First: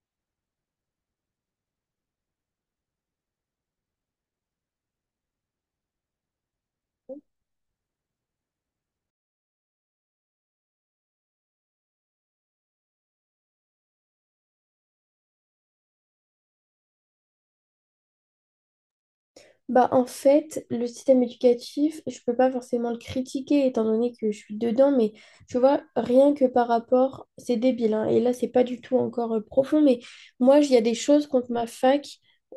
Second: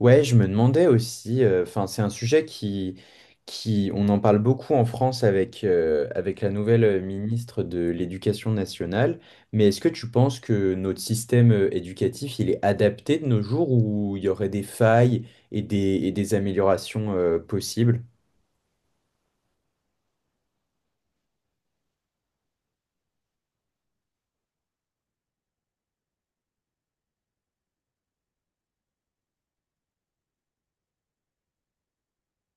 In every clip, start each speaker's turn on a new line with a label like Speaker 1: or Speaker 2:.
Speaker 1: Ouais, je me demandais aussi, c'est un sujet qui on en parle beaucoup en France avec, avec la nouvelle ministre de l'Éducation nationale, mais est-ce que tu penses que notre système éducatif, il est adapté de nos jours où il y aurait des failles et des améliorations, possibles?
Speaker 2: Bah, en fait, le système éducatif, je peux pas forcément le critiquer étant donné que je suis dedans, mais tu vois, rien que par rapport, c'est débile, hein, et là, c'est pas du tout encore profond, mais moi, il y a des choses contre ma fac,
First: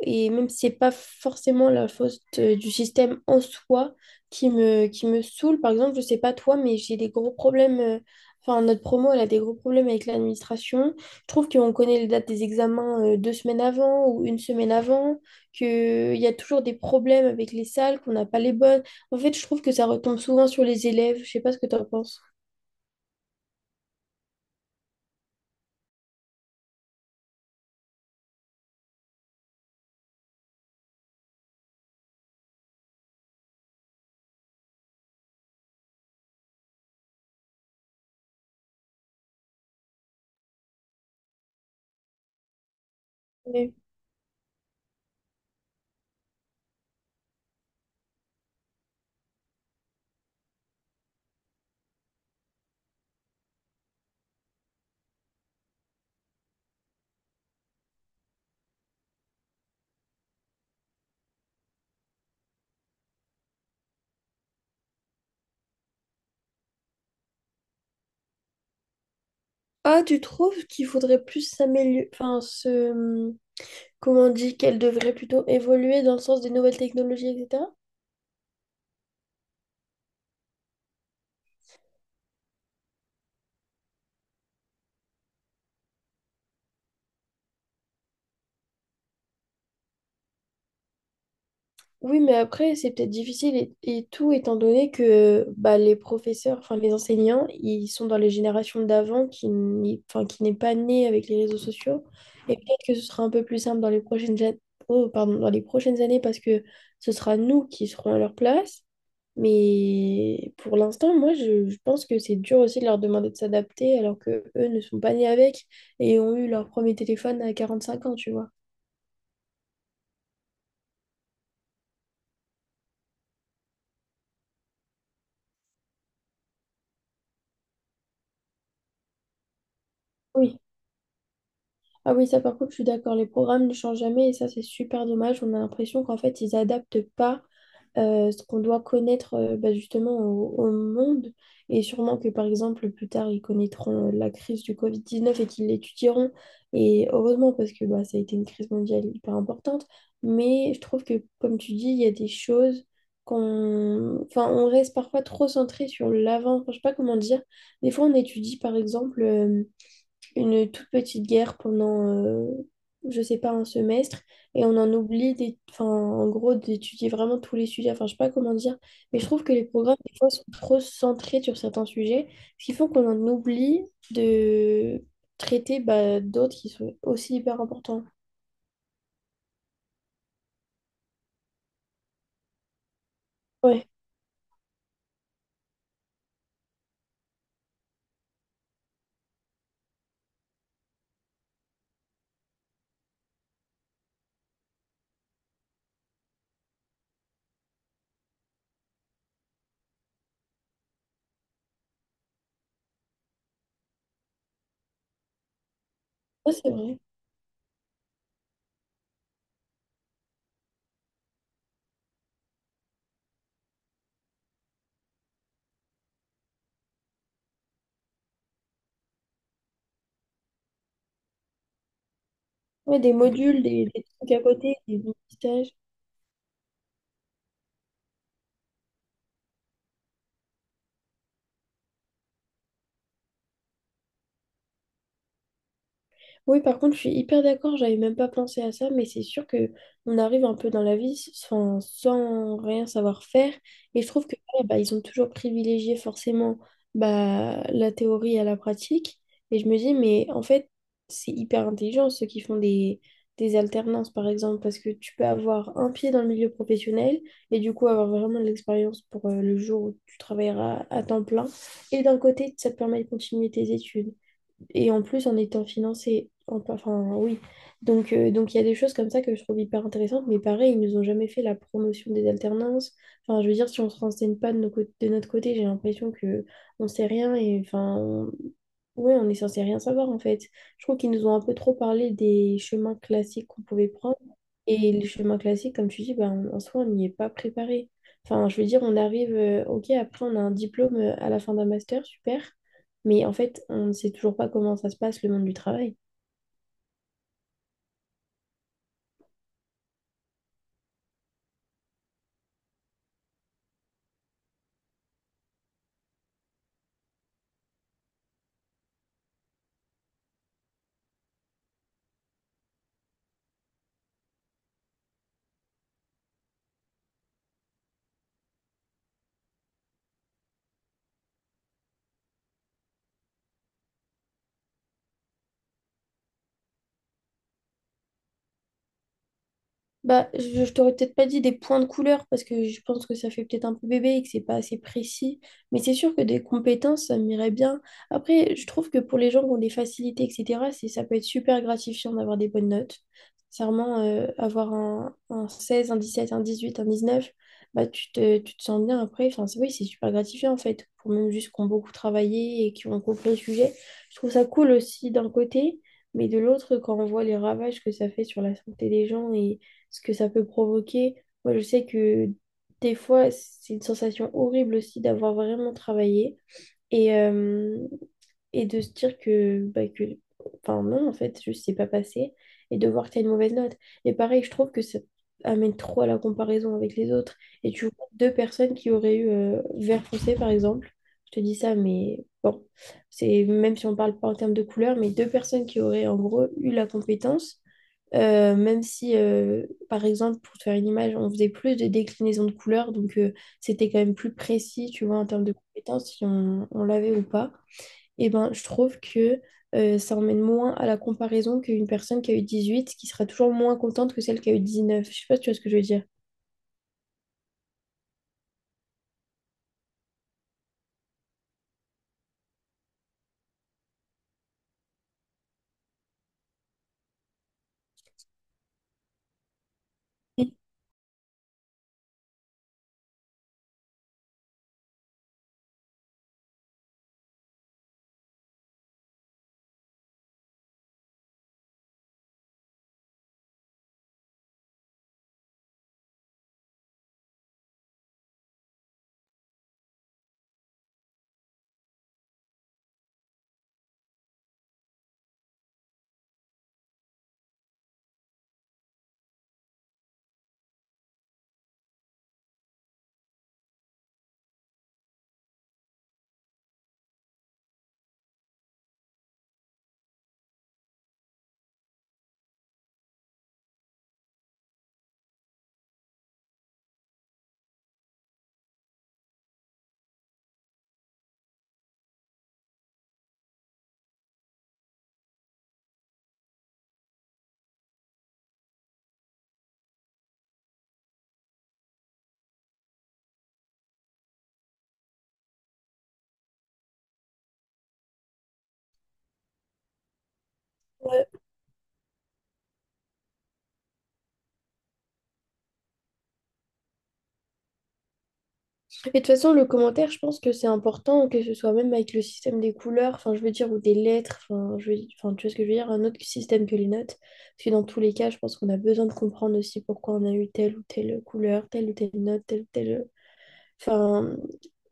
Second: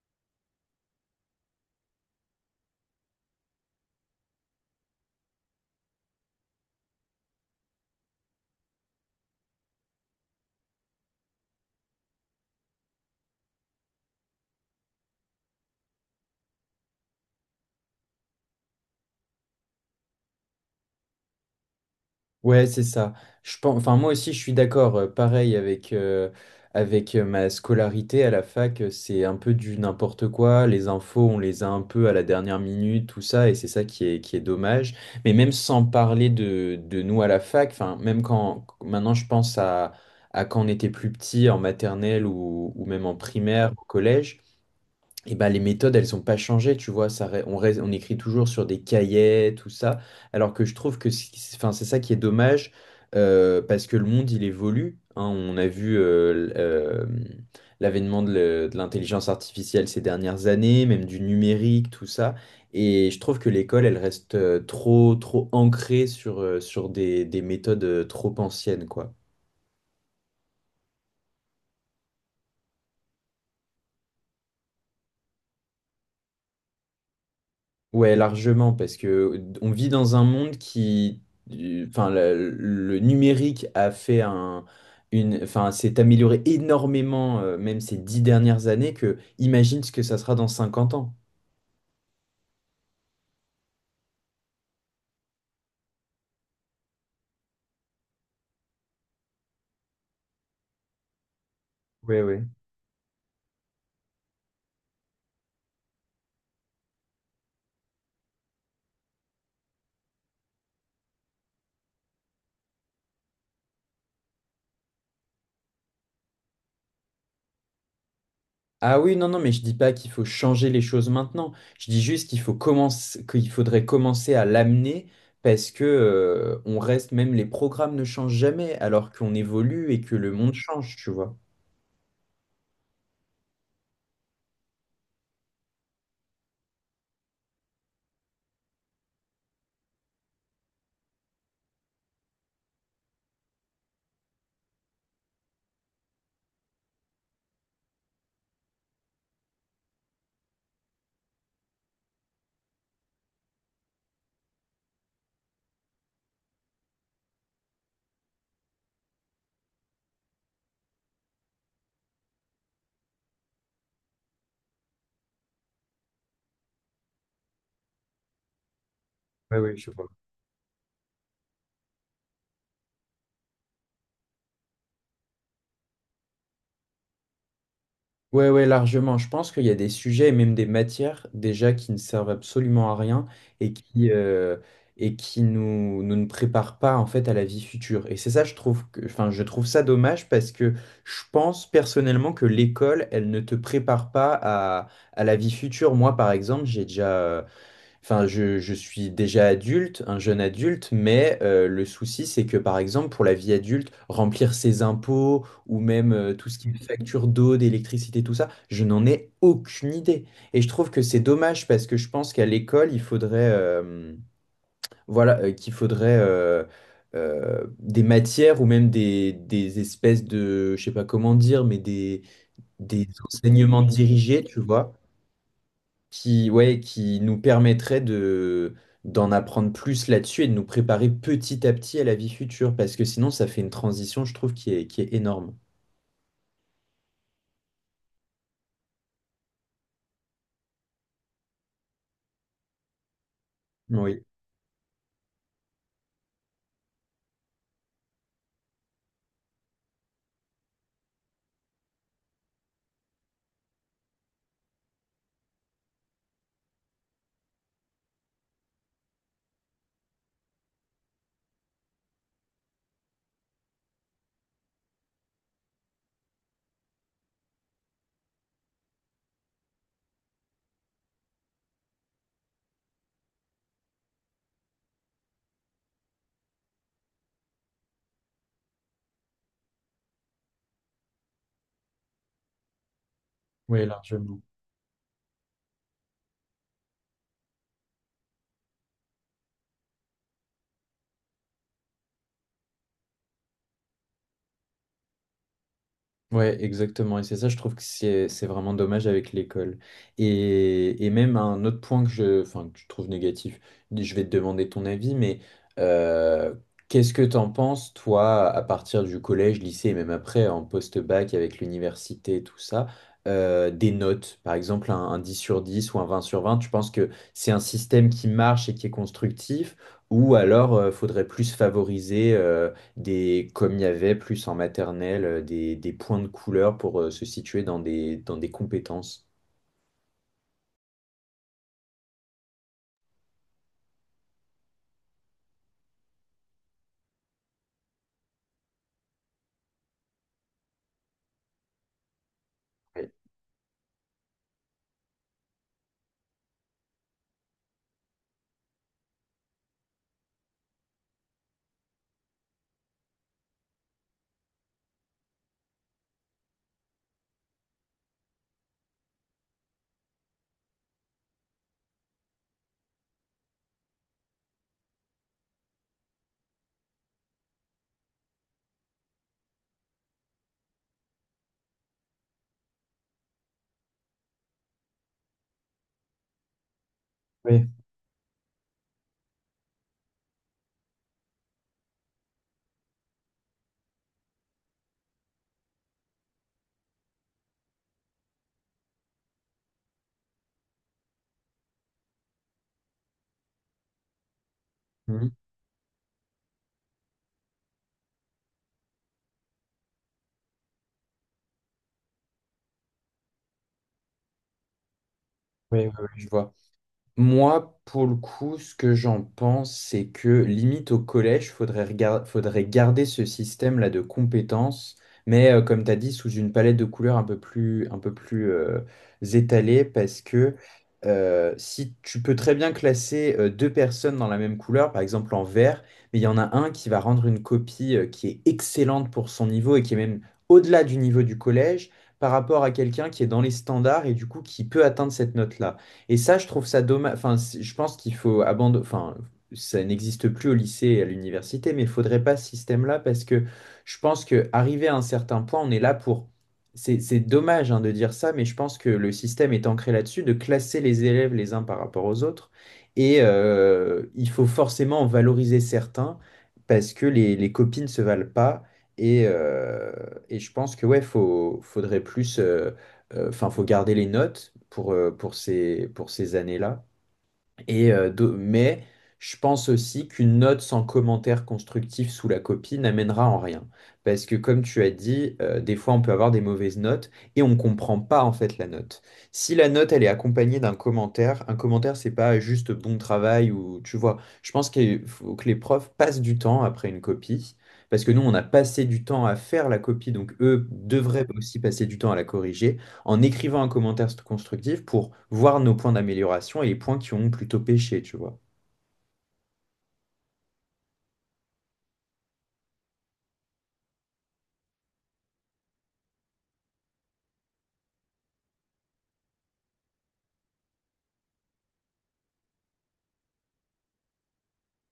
Speaker 2: et même si c'est pas forcément la faute du système en soi qui me saoule, par exemple, je sais pas toi, mais j'ai des gros problèmes, enfin, notre promo, elle a des gros problèmes avec l'administration. Je trouve qu'on connaît les dates des examens 2 semaines avant ou une semaine avant qu'il y a toujours des problèmes avec les salles, qu'on n'a pas les bonnes. En fait, je trouve que ça retombe souvent sur les élèves. Je sais pas ce que tu en penses.
Speaker 1: Ouais, c'est ça. Je pense, enfin, moi aussi, je suis d'accord. Pareil avec, avec ma scolarité à la fac, c'est un peu du n'importe quoi. Les infos, on les a un peu à la dernière minute, tout ça, et c'est ça qui est dommage. Mais même sans parler de nous à la fac, enfin, même quand maintenant à quand on était plus petit, en maternelle ou même en primaire,
Speaker 2: Mais-
Speaker 1: au collège. Et ben, les méthodes, elles n'ont pas changé, tu vois, ça, re- on, reste- on écrit toujours sur des cahiers, tout ça, alors que je trouve que c'est ça qui est dommage, parce que le monde, il évolue, hein, on a vu l'avènement de l'intelligence artificielle ces dernières années, même du numérique, tout ça, et je trouve que l'école, elle reste trop ancrée sur des méthodes trop anciennes, quoi.
Speaker 2: Ah, tu trouves qu'il faudrait plus s'améliorer, enfin, se… comment on dit, qu'elle devrait plutôt évoluer dans le sens des nouvelles technologies, etc.
Speaker 1: Ouais, largement, parce que on vit dans un monde qui, enfin, le numérique a fait s'est amélioré énormément, même ces dix dernières années, que imagine ce que ça sera dans 50 ans.
Speaker 2: Oui, mais après, c'est peut-être difficile et tout, étant donné que bah, les professeurs, enfin les enseignants, ils sont dans les générations d'avant qui n'est pas née avec les réseaux sociaux.
Speaker 1: Oui, oui.
Speaker 2: Et peut-être que ce sera un peu plus simple dans les prochaines, oh, pardon, dans les prochaines années parce que ce sera nous qui serons à leur place. Mais pour l'instant, moi, je pense que c'est dur aussi de leur demander de s'adapter alors que eux ne sont pas nés avec et ont eu leur premier téléphone à 45 ans, tu vois.
Speaker 1: Ah oui, non, non, mais je dis pas qu'il faut changer les choses maintenant. Je dis juste qu'il faut commencer, qu'il faudrait commencer à l'amener parce que, on reste, même les programmes ne changent jamais alors qu'on évolue et que le monde
Speaker 2: Oui.
Speaker 1: change, tu vois.
Speaker 2: Ah oui, ça par contre, je suis d'accord. Les programmes ne changent jamais et ça, c'est super dommage. On a l'impression qu'en fait, ils adaptent pas ce qu'on doit connaître bah, justement au monde. Et sûrement que, par exemple, plus tard, ils connaîtront la crise du Covid-19 et qu'ils l'étudieront. Et heureusement, parce que bah, ça a été une crise mondiale hyper importante. Mais je trouve que, comme tu dis, il y a des choses qu'on… Enfin, on reste parfois trop centré sur l'avant. Enfin, je sais pas comment dire. Des fois, on étudie, par exemple… une toute petite guerre pendant, je sais pas, un semestre, et on en oublie, enfin, en gros, d'étudier vraiment tous les sujets. Enfin, je sais pas comment dire, mais je trouve que
Speaker 1: Ouais,
Speaker 2: les
Speaker 1: ouais, je
Speaker 2: programmes,
Speaker 1: vois.
Speaker 2: des fois, sont trop centrés sur certains sujets, ce qui fait qu'on en oublie de traiter bah, d'autres qui sont aussi hyper importants.
Speaker 1: Ouais, ouais, largement. Je pense qu'il y a des sujets et même des matières déjà qui ne servent absolument à rien et
Speaker 2: Ouais,
Speaker 1: qui, euh, et qui nous ne préparent pas en fait à la vie future. Et c'est ça, je trouve je trouve ça dommage parce que je pense personnellement que l'école, elle ne te prépare pas à, à la vie future. Moi, par exemple, j'ai déjà, Enfin, je suis déjà adulte, un jeune adulte, mais le souci, c'est que par exemple, pour la vie adulte, remplir ses impôts ou même tout
Speaker 2: ça,
Speaker 1: ce qui
Speaker 2: c'est
Speaker 1: est
Speaker 2: vrai.
Speaker 1: facture d'eau, d'électricité, tout ça, je n'en ai aucune idée. Et je trouve que c'est dommage parce que je pense qu'à l'école, il faudrait, voilà, qu'il faudrait des matières ou même des, je sais pas comment dire,
Speaker 2: Ouais,
Speaker 1: des
Speaker 2: des modules,
Speaker 1: enseignements
Speaker 2: des trucs à
Speaker 1: dirigés, tu
Speaker 2: côté,
Speaker 1: vois
Speaker 2: des mini.
Speaker 1: qui, ouais, qui nous permettrait de, d'en apprendre plus là-dessus et de nous préparer petit à petit à la vie future, parce que sinon, ça fait une transition, je trouve, qui est énorme.
Speaker 2: Oui, par contre, je suis hyper d'accord, j'avais même pas pensé à ça, mais c'est sûr que on arrive un peu dans la vie sans rien savoir faire. Et je
Speaker 1: Oui,
Speaker 2: trouve que ouais, bah, ils ont toujours privilégié forcément bah, la théorie à la pratique. Et je me dis, mais en fait, c'est hyper intelligent ceux qui font des alternances, par exemple, parce que tu peux avoir un pied dans le milieu professionnel et du coup avoir vraiment de l'expérience pour le jour où tu travailleras à temps plein. Et d'un côté, ça te permet de continuer tes études. Et en plus, en étant financé, enfin oui. Donc il y a des choses comme ça que je trouve hyper intéressantes, mais pareil, ils nous ont jamais fait la promotion des alternances. Enfin, je veux dire, si on se renseigne pas de notre côté, j'ai l'impression que on sait rien et enfin, ouais, on est censé rien savoir en fait. Je trouve qu'ils nous ont un peu trop parlé des chemins classiques qu'on
Speaker 1: oui,
Speaker 2: pouvait prendre.
Speaker 1: largement.
Speaker 2: Et les chemins classiques, comme tu dis, ben, en soi, on n'y est pas préparé. Enfin, je veux dire, on arrive, ok, après, on a un diplôme à la fin d'un master, super. Mais en fait, on ne sait toujours pas comment ça se passe, le monde du travail.
Speaker 1: Ouais, exactement. Et c'est ça, je trouve que c'est vraiment dommage avec l'école. Et même un autre point que je trouve négatif, je vais te demander ton avis, mais euh, qu'est-ce que t'en penses, toi, à partir du collège, lycée, et même après, en post-bac, avec l'université, tout ça, des notes, par exemple un 10 sur 10 ou un 20 sur 20. Tu penses que c'est un système qui marche et qui est constructif, ou alors faudrait plus favoriser comme il y avait plus en maternelle, des points de couleur pour se situer dans des compétences.
Speaker 2: Bah, je t'aurais peut-être pas dit des points de couleur parce que je pense que ça fait peut-être un peu bébé et que c'est pas assez précis. Mais c'est sûr que des compétences, ça m'irait bien. Après, je trouve que pour les gens qui ont des facilités, etc., ça peut être super gratifiant d'avoir des bonnes notes.
Speaker 1: Ouais.
Speaker 2: Sincèrement, avoir un 16 un 17 un 18 un 19 bah, tu te sens bien après. Enfin, oui, c'est super gratifiant en fait. Pour même juste qui ont beaucoup travaillé et qui ont compris le sujet. Je trouve ça cool aussi d'un côté. Mais de l'autre, quand on voit les ravages que ça fait sur la santé des gens, ce que ça peut provoquer. Moi, je sais que des fois, c'est une sensation horrible aussi d'avoir vraiment travaillé et, euh, et de se dire que, enfin non, en fait, je sais pas passer et de voir que tu as une mauvaise note. Et pareil, je trouve que ça amène trop à la comparaison avec les autres.
Speaker 1: Oui,
Speaker 2: Et tu vois deux personnes qui auraient eu vert foncé, par exemple. Je te dis ça, mais bon, c'est même si on parle pas en termes de couleur, mais deux personnes qui auraient en gros eu la compétence, même si, par exemple, pour te faire une image, on faisait plus de déclinaisons de couleurs, donc c'était quand même plus précis, tu vois, en
Speaker 1: mhm.
Speaker 2: termes de compétences, si on l'avait ou pas. Et ben, je trouve que ça emmène moins à la comparaison qu'une personne qui a eu 18, qui sera toujours moins contente que celle qui a eu 19. Je sais pas si tu vois ce que je
Speaker 1: Oui,
Speaker 2: veux
Speaker 1: oui,
Speaker 2: dire.
Speaker 1: oui, je vois. Moi, pour le coup, ce que j'en pense, c'est que limite au collège, faudrait garder ce système-là de compétences, mais comme tu as dit, sous une palette de couleurs un peu plus étalée, parce
Speaker 2: Oui.
Speaker 1: que si tu peux très bien classer deux personnes dans la même couleur, par exemple en vert, mais il y en a un qui va rendre une copie qui est excellente pour son niveau et qui est même au-delà du niveau du collège, par rapport à quelqu'un qui est dans les standards et du coup qui peut atteindre cette note-là. Et ça, je trouve ça dommage. Enfin, c'est- je pense qu'il faut abandonner. Enfin, ça n'existe plus au lycée et à l'université, mais il faudrait pas ce système-là parce que je pense que arrivé à un certain point, on est là pour. C'est dommage hein, de dire ça, mais je pense que le système est ancré là-dessus, de classer les élèves les uns par rapport aux autres. Et il faut forcément en valoriser certains parce que les copies ne se valent pas. Et, euh, et je pense que ouais, faudrait plus. Enfin, faut garder les notes pour, pour ces années-là. Mais je pense aussi qu'une note sans commentaire constructif sous la copie n'amènera en rien. Parce que comme tu as dit, des fois on peut avoir des mauvaises notes et on ne comprend pas en fait la note. Si la note elle est accompagnée d'un commentaire, un commentaire c'est pas juste bon travail ou tu vois. Je pense qu'il faut que les profs passent du temps après une copie. Parce que nous, on a passé du temps à faire la copie, donc eux devraient aussi passer du temps à la corriger en écrivant un commentaire constructif pour voir nos points d'amélioration et les points qui ont plutôt péché, tu vois.
Speaker 2: Et de toute façon, le commentaire, je pense que c'est important, que ce soit même avec le système des couleurs, enfin, je veux dire, ou des lettres, enfin, enfin, tu vois ce que je veux dire, un autre système que les notes. Parce que dans tous les cas, je pense qu'on a besoin de comprendre aussi pourquoi on a eu telle ou telle couleur, telle ou telle note, telle ou telle. Enfin,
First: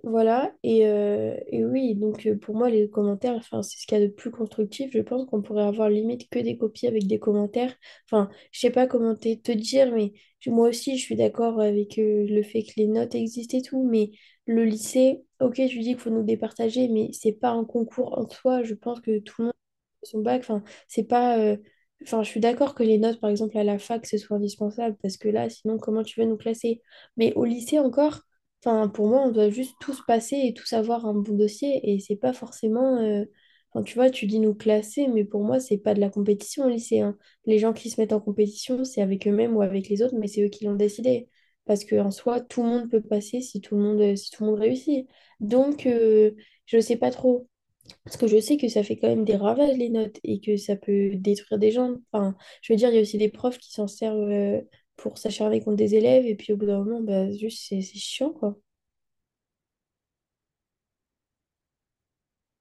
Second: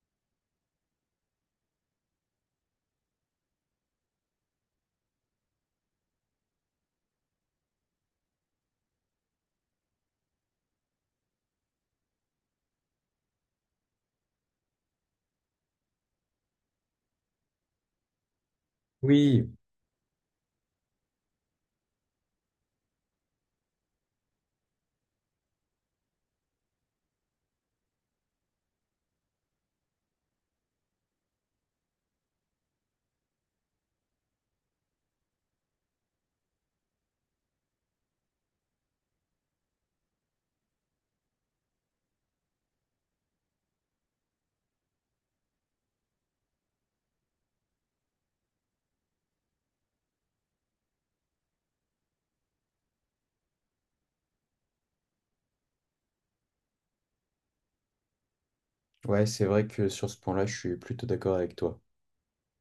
Speaker 2: voilà. Et oui, donc pour moi, les commentaires, enfin, c'est ce qu'il y a de plus constructif. Je pense qu'on pourrait avoir limite que des copies avec des commentaires. Enfin, je sais pas comment te dire, mais moi aussi, je suis d'accord avec le fait que les notes existent et tout. Mais le lycée, ok, je lui dis qu'il faut nous départager, mais c'est pas un concours en soi. Je pense que tout le
Speaker 1: Oui,
Speaker 2: monde son bac. Enfin, c'est pas. Enfin, je suis d'accord que les notes, par exemple, à la fac, ce soit indispensable, parce que là, sinon, comment tu veux nous classer? Mais au lycée encore, enfin, pour moi, on doit juste tous passer et tous avoir un bon dossier, et c'est pas forcément. Enfin, tu vois, tu dis nous classer, mais pour moi, c'est pas de la compétition au lycée, hein. Les gens qui se mettent en compétition, c'est avec eux-mêmes ou avec les autres, mais c'est eux qui l'ont décidé. Parce que en soi, tout le monde peut passer si tout le monde, si tout le monde réussit. Donc, je sais pas trop. Parce que je sais que ça fait quand même des ravages, les notes, et que ça peut détruire des gens. Enfin, je veux dire, il y a aussi des profs qui s'en servent pour s'acharner contre des élèves, et puis au bout d'un moment, bah, juste, c'est chiant, quoi.
Speaker 1: ouais, c'est vrai que sur ce point-là, je suis plutôt d'accord avec toi.